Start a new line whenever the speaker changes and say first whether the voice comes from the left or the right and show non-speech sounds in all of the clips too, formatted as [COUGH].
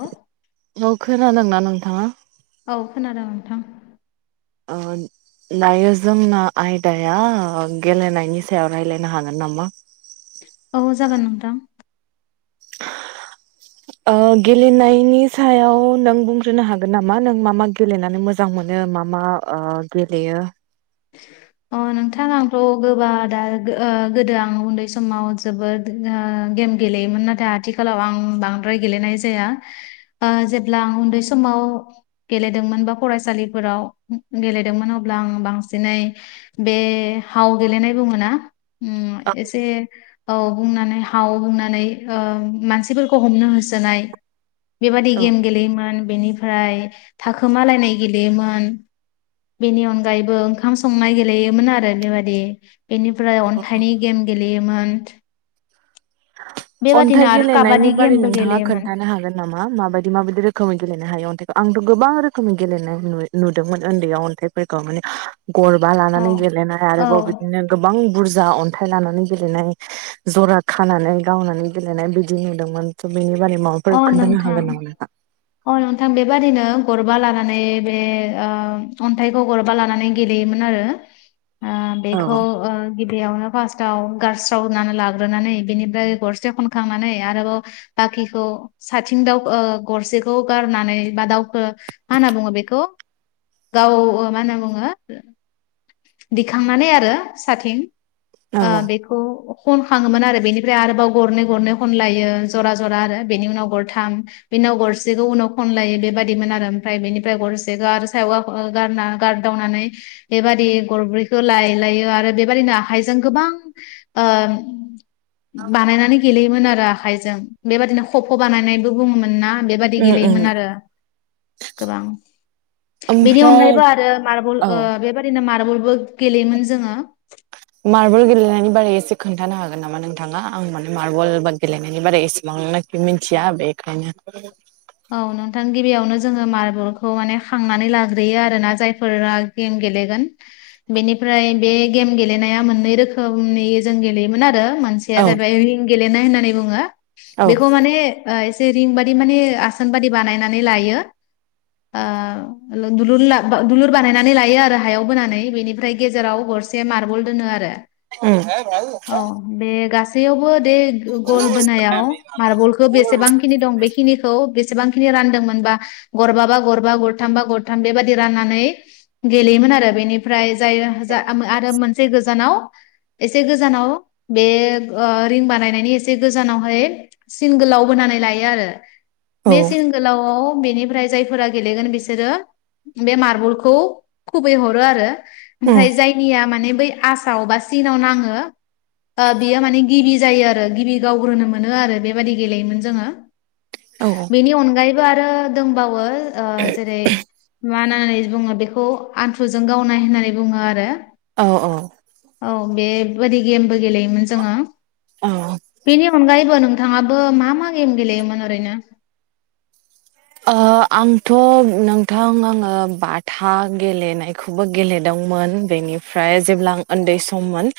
left: औ
right: औ खोनादोंना नोंथाङा?
left: औ खोनादों नोंथां।
right: ओ दायो जोंना आयदाया गेलेनायनि सायाव रायलायनो हागोन नामा?
left: औ जागोन नोंथां
right: [INAUDIBLE] ओ गेलेनायनि सायाव नों बुंग्रोनो हागोन नामा नों मा मा गेलेनानै मो मोजां मोनो मा मा ओ गेलेयो। [INAUDIBLE]
left: अ नोंथां आंथ' गोबा दा ओ गोदो आं उन्दै समाव जोबोद [UNINTELLIGIBLE] गेम गेलेयोमोन नाथाय आथिखालाव आं बांद्राय गेलेनाय जाया। ओ जेब्ला आं उन्दै समाव गेलेदोंमोन बा फरायसालिफोराव गेलेदोंमोन अब्ला आं बांस दिनै बे हाव गेलेनाय बुङो ना उ एसे औ बुंनानै हा हाव बुंनानै ओ मानसिफोरखौ हमनो होसोनाय। बेबादि
right: औ
left: गेम गेलेयोमोन बेनिफ्राय थाखोमालायनाय गेलेयोमोन। बेनि अनगायैबो ओंखाम संनाय गेलेयोमोन आरो बेबादि बेनिफ्राय अन्थाइनि गेम गेलेयोमोन। बेबादिनो
right: अन्थाइ
left: आरो
right: गेलेनायनि
left: काबादि
right: बारै
left: गेमबो
right: नोंथाङा
left: गेलेयोमोन
right: खोन्थानो हागोन नामा माबायदि माबायदि रोखोमै गेलेनो हायो अन्थाइखौ आंथ' गोबां रोखोमै गेलेनाय नु-नुदोंमोन उन्दैयाव अन्थाइ फोरखौ माने गरबा
left: औ
right: लानानै गेलेनाय
left: औ
right: आरोबाव बिदिनो गोबां बुरजा अन्थाइ लानानै गेलेनाय जरा खानानै गावनानै गेलेनाय बिदि नुदोंमोन त' बेनि बारै माबाफोर
left: अ
right: खोन्थानो
left: नोंथां
right: हागोन नामा? नोंथां?
left: अ नोंथां बेबादिनो गरबा लानानै बे ओ अन्थाइखौ गरबा लानानै गेलेयोमोन आरो ओ
right: औ
left: बेखौ ओ गिबियावनो फार्स्टआव गारस्रावनानै लाग्रोनानै बिनिफ्राय गरसे खनखांनानै आरोबाव बाखिखौ साथिं दाव ओ गरसे खौ गारनानै बा दाउखो मा होनना बुङो बेखौ? गाव ओ मा होनना बुङो दिखांनानै आरो सथिं ओ
right: उम
left: बेखौ खनखाङोमोन आरो बेनिफ्राय आरोबाव गरनै गरनै खनला यो जरा जरा आरो बेनि उनाव गरथाम बेनि उनाव गर सेखौ उनाव खनलायो बेबायाददिमोन आरो ओमफ्राय बेनिफ्राय गरसे आरो सायावा गा-गारना गारदावनानै बेबादि गरब्रैखौ लाय लायो आरो बेबादिनो आखाइजों गोबां ओ बानायनानै गेलेयोमोन आरो आखाइजों बेबायादिनो खफ' बानायनायबो बुङोमोन ना बेबाय दि
right: उम
left: गेलेयोमोन आरो गोबां बेनि
right: ओमफ्राय
left: अनगायैबो आरो मार्बल
right: औ
left: बेबादिनो ओ मारबलबो गेलेयोमोन जोङो
right: मार्बल गेलेनायनि बारै एसे खोन्थानो हागोन नामा नोंथाङा आं माने मार्बल बाद गेलेनायनि बारै एसेबां मिथिया बेखायनो
left: औ नोंथां गिबियावनो जोङो मार्बलखौ माने खांनानै लाग्रोयो आरो ना जायफोरा गेम गेलेगोन बेनिफ्राय बे गेम गेलेनाया मोननै रोखोमनि जों गेलेयोमोन आरो मोनसे या
right: औ
left: जाहैबाय रिं गेलेनाय होननानै बुङो
right: औ
left: बेखौ माने ओ इसे रिं बायदि माने आसा सान बादि बानायनानै लायो। ओ दुलुर दुलुर बानायनानै लायो आरो हायाव बोनानै बेनिफ्राय गेजेराव गर से मार्बल दोनो आरो औ
right: ओम
left: बे गासैयावबो दे गल बोनायाव मार्बलखौ बेसेबांखिनि दं बेखि निखौ बि सेबांखिनि रानदोंमोनबा गरबाबा गरबा गरथामबा गरथाम बेबायदि राननानै गेलेयोमोन आरो बेनिफ्राय जाय जा आ आरो मोनसे गोजानाव एसे गोजानाव बे ओ रिं बानायनायनि एसे गोजानावहाय सिन गोलाव बोनानै लायो आरो
right: औ
left: बे सिन गोलावआव बेनिफ्राय जायफोरा गेलेगोन बिसोरो बे मार्बलखौ खुबैहरो आरो
right: उम
left: ओमफ्राय जाय निया माने बै आसामाव बा सिनाव नांङो ओ बियो माने गिबि जायो आरो गिबि गावग्रोनो मोनो आरो बेबादि गेलेयोमोन जोंङो।
right: औ
left: बेनि अनगायैबो आरो दंबावो ओ जेरै मा होननानै बुङो बेखौ आन्थुजों गावनाय होननानै बुंङो आरो
right: औ औ
left: औ बेबायदि गेमबो गेलेयोमोन जोंङो
right: औ
left: बेनि अनगायैबो नों नोंथांआबो मा मा गेम गेलेयोमोन ओरैनो?
right: ओ आंथ' नोंथां आङो बाथा गेलेनाय खौबो गेलेदोंमोन बेनिफ्राय जेब्ला आं उन्दै सममोन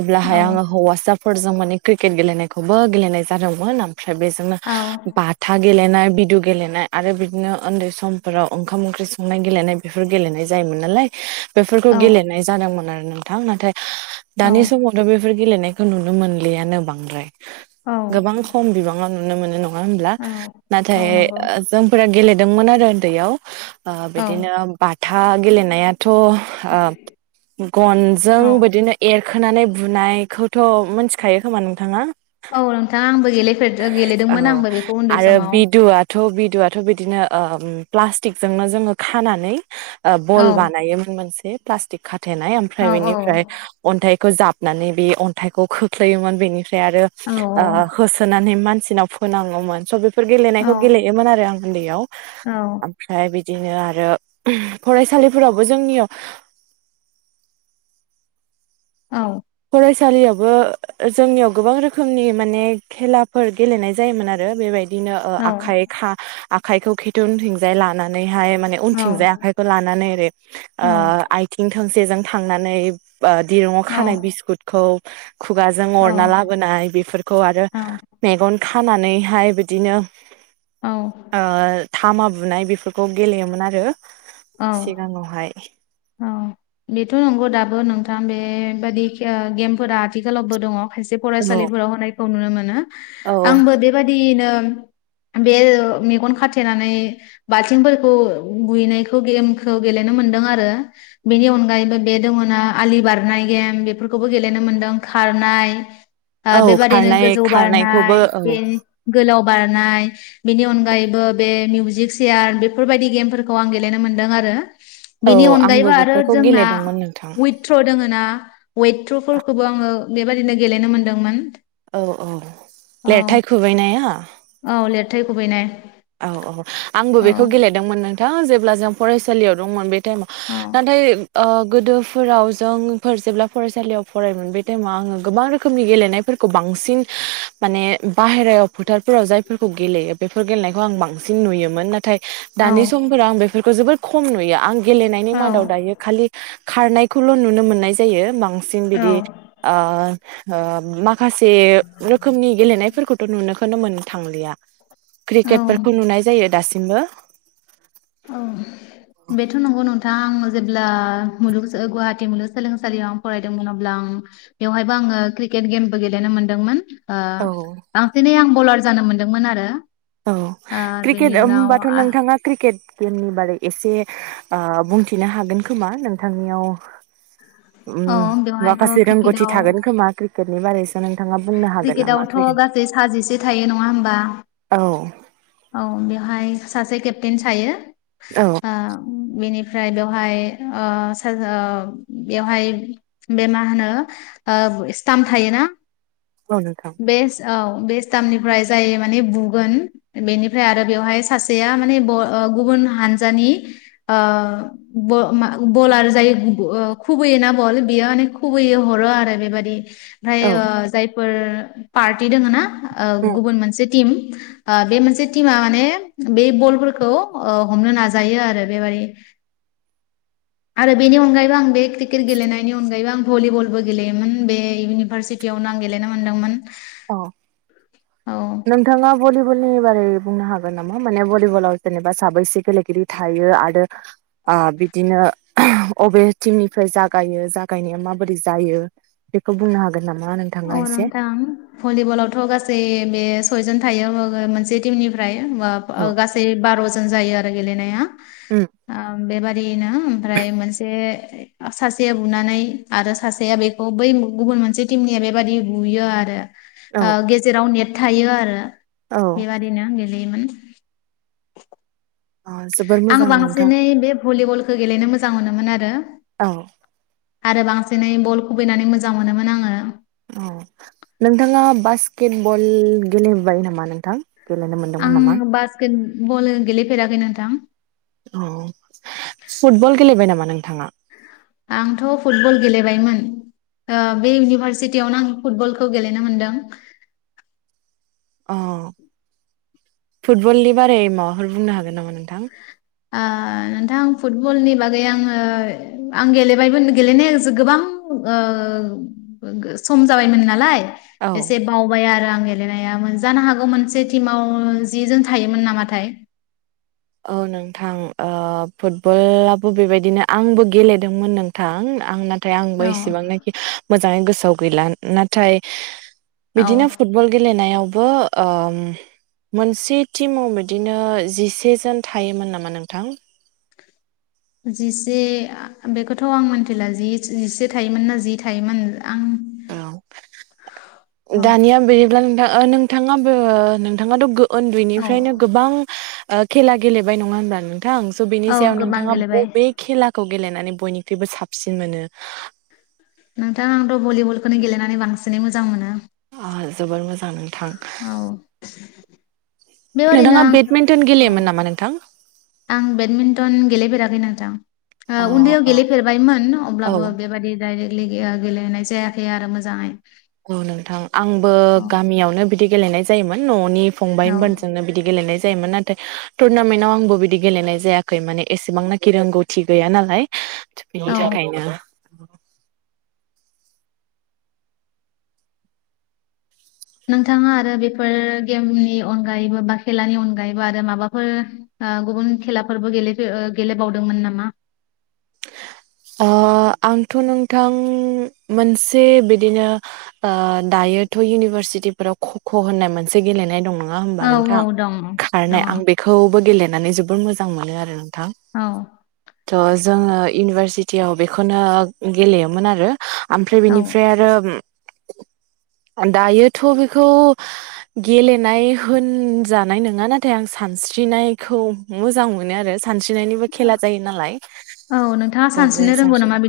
right: अब्लाहाय
left: औ
right: आंङो हौवासा फोरजों माने क्रिकेट गेलेनायखौबो गेलेनाय जादोंमोन ओमफ्राय बेजोंनो
left: औ
right: बाथा गेलेनाय बिदु गेलेनाय आरो बिदिनो उन्दै समफोराव ओंखाम ओंख्रि संनाय गेलेनाय बेफोर गेलेनाय जायोमोन नालाय बेफोरखौ
left: औ
right: गेलेनाय जादोंमोन आरो नोंथां नाथाय दानि
left: औ
right: समाव दा बेफोर गेलेनायखौ नुनो मोनलियानो बांद्राय
left: औ
right: गोबां खम बिबांङाव नुनो मोनो न ङा होनब्ला
left: औ
right: नाथाय
left: औ नंगौ
right: जोंफोर गेलेदोंमोन आरो उन्दैयाव ओ
left: औ
right: बिदिनो बाथा गेलेनाया थ' ओ गनजों
left: औ
right: बिदिनो एर खोनानै बुनायखौथ' मोनथिखायो खोमा नोंथाङा
left: औ नोंथां आंबो गेलेफेरदो गेलेदोंमोन आंबो बेखौ उन्दै समाव।
right: थ' बिदुआथ' बिदिनो ओ प्लास्टिकजोंनो जोंङो खानानै ओ
left: औ
right: बल बानायोमोन मोनसे प्लास्टिक खाथेनाय
left: औ
right: ओमफ्राय बेनिफ्राय
left: औ
right: अन्थाइखौ जाबनानै बे अन्थाइखौ खोख्लैयोमोन बेनि फ्राय आरो ओ
left: औ
right: होसोनानै मानसिनाव फोनांङोमोन स' बेफोर गेलेनायखौ
left: औ
right: गेलेयोमोन आरो आं उन्दैयाव
left: औ
right: ओमफ्राय बिदिनो आरो फरायसालिफोरावबो जोंनियाव
left: औ
right: फरायसालियावबो ओ जोंनियाव गोबां रोखोमनि माने खेलाफोर गेलेनाय जायोमोन आरो बेबाय दिनो ओ
left: औ
right: आखाइ-खा-आखायखौ खिथु उनथिंजाय लानानैहाय माने
left: औ
right: उनथिंजाय आखाय खौ लानानै ओरै
left: औ
right: ओ आथिं थोंसेजों थांनानै ओ दिरुंङाव खानाय बिस खुदखौ खुगाजों
left: औ
right: अरना लाबोनाय बेफोरखौ आरो मेगन खानानैहाय बिदिनो
left: औ
right: ओ तामा बुनाय बेफोरखौ गेलेयोमोन आरो
left: औ
right: सिगांङावहाय
left: औ बेथ' नंगौ दाबो नोंथां बेबादि खे ओ गेमफोरा आथिखालावबो दंङ। खायसे
right: औ
left: फरायसालिफोराव होनायखौ नुनो मोनो
right: औ
left: आंबो बेबादियैनो बे ओ मेगन खाथेनानै बाल्थिंफोरखौ बुयैनाय खौ गेमखौ गेलेनो मोन्दों आरो। बेनि अनगायैबो बे दंङोना आलि बारनाय गेम बेफोरखौबो गेलेनो मोनदों खारनाय ओ
right: औ
left: बेबादिनो
right: खारनाय
left: गोजौ
right: खारनायखौबो
left: बारनाय
right: औ
left: बे गोलाव बारनाय बेनि अनगायैबो बे मिउजिक चियार बेफोरबायदि गेमफोरखौ आं गे गेलेनो मोनदों आरो
right: औ
left: बेनि
right: आंबो
left: अनगायैबो आरो
right: बेफोरखौ
left: जोंना
right: गेलेदोंमोन नोंथां
left: उइत थ्र' दोङोना वेट थ्र'फोरखौबो आंङो बेबादिनो गेलेनो मोनदोंमोन।
right: औ औ लेरथाय खुबैनाया?
left: औ लिरथाय खुबैनाय।
right: औ औ आंबो
left: औ
right: बेखौ गेलेदोंमोन नोंथां जेब्ला जों फरायसालियाव दंमोन बे
left: औ
right: नाथाय ओ गोदो फोराव जोंफोर जेब्ला फरायसालियाव फरायोमोन बे टाइमाव आङो गोबां रोखोमनि गेलेनायफोरखौ बांसिन माने बाहेरायाव फोथारफोराव जायफोरखौ गेलेयो। बेफोर गेलेनाय आं बांसिन नुयोमोन नाथाय
left: औ
right: दानि समफोराव आं बेफोरखौ जोबोर खम नुयो आं गेलेनायनि मादाव
left: औ
right: दायो खालि खारनायखौल नुनो मोननाय जायो। बांसिन बिदि ओ ओ माखासे रोखोमनि गेलेनायफोरखौथ' नुनोखोनो मोन थांलिया।
left: औ
right: क्रिकेट फोरफोरखौ नुनाय जायो दासिमबो।
left: औ बेथ' नंगौ नोंथां आं जेब्ला मुलुग गुवाहाटी मुलुगसोलोंसालियाव आं फरायदोंमोन अब्ला आं बेवहायबो आङो क्रिकेट गेमबो गेलेनो मोनदोंमोन। ओ बांसिनै आं बलार जानो मोनदोंमोन आरो।
right: औ
left: ओ बेनि
right: क्रिकेट
left: उनाव
right: ओमबाथ नोंथाङा क्रिकेट गेमनि बादै एसे ओ बुंथिनो हागोन खोमा नोंथांनियाव उम
left: औ बेवहायथ'
right: माखासे रोंगौथि
left: क्रिकेटआव
right: थागोन खोमा! क्रिकेटनि बारैसो नोंथाङा बुंनो हागोन नामा
left: क्रिकेटआवथ'
right: फैगोन
left: गासै सा जिसे थायो नङा होमबा?
right: औ।
left: औ बेवहाय सासे केप्टेन थायो।
right: औ।
left: ओ बेनिफ्राय बेवहाय ओ सा ओ बेवहाय बे मा होनो ओ स्टाम्प थायोना?
right: औ नोंथां।
left: बेस औ बे स्टमनिफ्राय जाय माने बुगोन बेनिफ्राय आरो बेवहाय सासेया माने ब गुबुन हानजानि ओ ब मा बलार जायो ओ खुबैयोना बल बेयो माने खुबै हरो आरो बेबादि ओमफ्राय
right: औ
left: ओ जायफोर पार्टि दोङोना ओ गुबुन मोनसे टिम ओ बे मोनसे टिमा माने बे बलफोरखौ ओ हमनो नाजायो आरो बेबादि। आरो बेनि अनगायैबो आं बे क्रिकेट गेलेनायनि अनगायैबो आं भलिबलबो गेलेयोमोन बे इउनिभारसि टियावनो आं गेलेनो मोन्दोंमोन।
right: अ नोंथाङा भलिबलनि बारै बुंनो हागोन नामा माने भलिबलाव जेनेबा साबोसे गेलेगिरि थायो आरो ओ बिदिनो अबे टिमनिफ्राय जागायो जागायनाया माबादि जायो बेखौ बुंनो हागोन नामा
left: औ
right: नोंथाङा एसे?
left: नोंथां भलिबलावथ' गासै बे सयजन थायो मोनसे टिमनिफ्राय
right: औ
left: ओ गासै बार'जोन जायो आरो गेलेनाया
right: उम
left: ओ बेबादिनो ओमफ्राय मोनसे सासेया बुनानै आरो सासेया बेखौ बै गुबुन मोनसे टिमनिया बेबादि बुयो आरो।
right: औ
left: ओ गेजेराव नेट थायो आरो
right: औ
left: बेबादिनो गेलेयोमोन।
right: अ जोबोर
left: आं
right: मोजां नोंथां
left: बांसिनै बे भलिबलखौ गेलेनो मोजां मोनोमोन आरो।
right: औ।
left: आरो बांसिनै बल खुबैनानै मोजां मोनोमोन आङो।
right: औ नोंथाङा बास्केट बल गेलेबाय नामा नोंथां गेलेनो मोनदोंमोन नामा?
left: केट बल गेलेफेराखै नोंथां।
right: अ फुटबल गेलेबाय नामा नोंथाङा?
left: आंथ' फुटबल गेलेबायमोन। ओ बे इउनिभारसिटियावनो आं फुटबलखौ गेलेनो मोनदों।
right: अ फुटबलनि बारे माबाफोर बुंनो हागोन नामा नोंथां?
left: ओ नोंथां फुटबलनि बागै आंङो आं गेलेबायमोन गेलेनाया जो गोबां ओ सम जाबायमोन नालाय
right: औ
left: एसे बावबाय आरो आं गेलेनाया जानो हागौ मोनसे टिमाव जिजोन थायोमोन नामाथाय?
right: औ नोंथां फुटबलाबो बेबायदिनो आंबो गेलेदोंमोन नोंथां आंना नाथाय आंबो इसेबांनाखि मोजाङै गोसोआव गैला नाथाय
left: औ
right: बिदिनो फुट फुटबल गेलेनायावबो ओम मोनसे टिमाव बिदिनो जिसे जोन थायोमोन नामा नोंथां?
left: जिसे बेखौथ' आं मिन्थिला जि जिसे थायोमोन ना जि थायोमोन आं
right: औ दानिया बिदिब्ला नोंथां नोंथांङाबो नोंथाङाथ' गो
left: औ
right: उन्दैनिफ्रायनो गोबां खेला गेलेबाय नङा होनबा नों थां स' बेनि
left: औ
right: सायाव
left: गोबां
right: नोंथांङा
left: गेलेबाय
right: बबे खेलाखौ गेलेनानै बयनिख्रुइबो साबसिन मोनो?
left: नोंथां आंथ' भलिबलखौनो गेलेनानै बांसिनै मोजां मोनो।
right: आ जोबोर मोजां नोंथां।
left: औ
right: थां
left: बेबादिनो
right: नोंङा
left: आं
right: बेडमिन्टन
left: औ
right: गेलेयोमोन नामा नोंथां?
left: आं बेडमिन्टन गेलेफेराखै
right: अ
left: नोंथां उन्दैयाव
right: औ
left: गेलेफेरबायमोन
right: औ
left: अब्लाबो बेबादि दायरेक्टलि गेलेनाय जायाखै आरो मोजांङै।
right: औ नोंथां आंबो गामियावनो बिदि गेलेनाय जायोमोन न'नि
left: औ
right: फंबायमोनजोंनो बिदि गेलेनाय जायोमोन ना नाथाय टुरनामेन्टाव आंबो बिदि गेलेनाय जायाखै माने एसेबांनाखि रोंगौथि गैया नालाय। बिनि
left: औ
right: थाखायनो।
left: नोंथांङा आरो बेफोर गेमनि अनगायैबो बा खेलानि अनगायैबो आरो माबाफोर गुबुन खेलाफोरबो गेले गेलेबावदोंमोन नामा?
right: ओ आंथ' नोंथां मोनसे बिदिनो दायोथ' इउनिभारसिटिफोराव ख ख' होननाय मोनसे गेलेनाय दंङ नोंथां। नङा होमबा
left: औ औ
right: नोंथां
left: दं दङ
right: खारनाय आं बेखौबो गेलेनानै जोबोर मोजां मोनो आरो नोंथां।
left: औ।
right: थ' जोंङो इउनिभारसिटियाव बेखौनो गेलेयोमोन आरो। ओमफ्राय
left: औ
right: बेनिफ्राय आरो दायोथ' बेखौ गेलेनाय होनजानाय नङा नाथाय आं सानस्रिनायखौ मोजां मोनो आरो। सानस्रिनायनिबो खेला जायो नालाय।
left: औ नों
right: थ बेहाय सानस्रिनो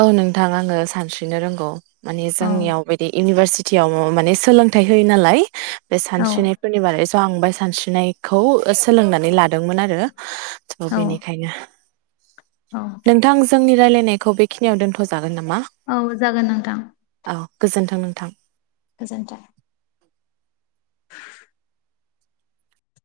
right: औ नोंथां आंङो सानस्रिनो रोंगौ। माने
left: औ
right: जोंनियाव बिदि इउनिभारसिटियाव माने सोलोंथाइ होयो नालाय बे
left: औ
right: सानस्रिनाय बारै स' आं बेहाय सानस्रिनायखौ सोलोंनानै लादोंमोन आरो। थ'
left: औ
right: बेनिखायनो।
left: औ।
right: नोंथां जोंनि राय्लायनायखौ बेखिनियाव दोन्थ'जागोन नामा?
left: औ जागोन नोंथां।
right: औ गोजोन्थों नोंथां।
left: गोजोन्थों। [INAUDIBLE]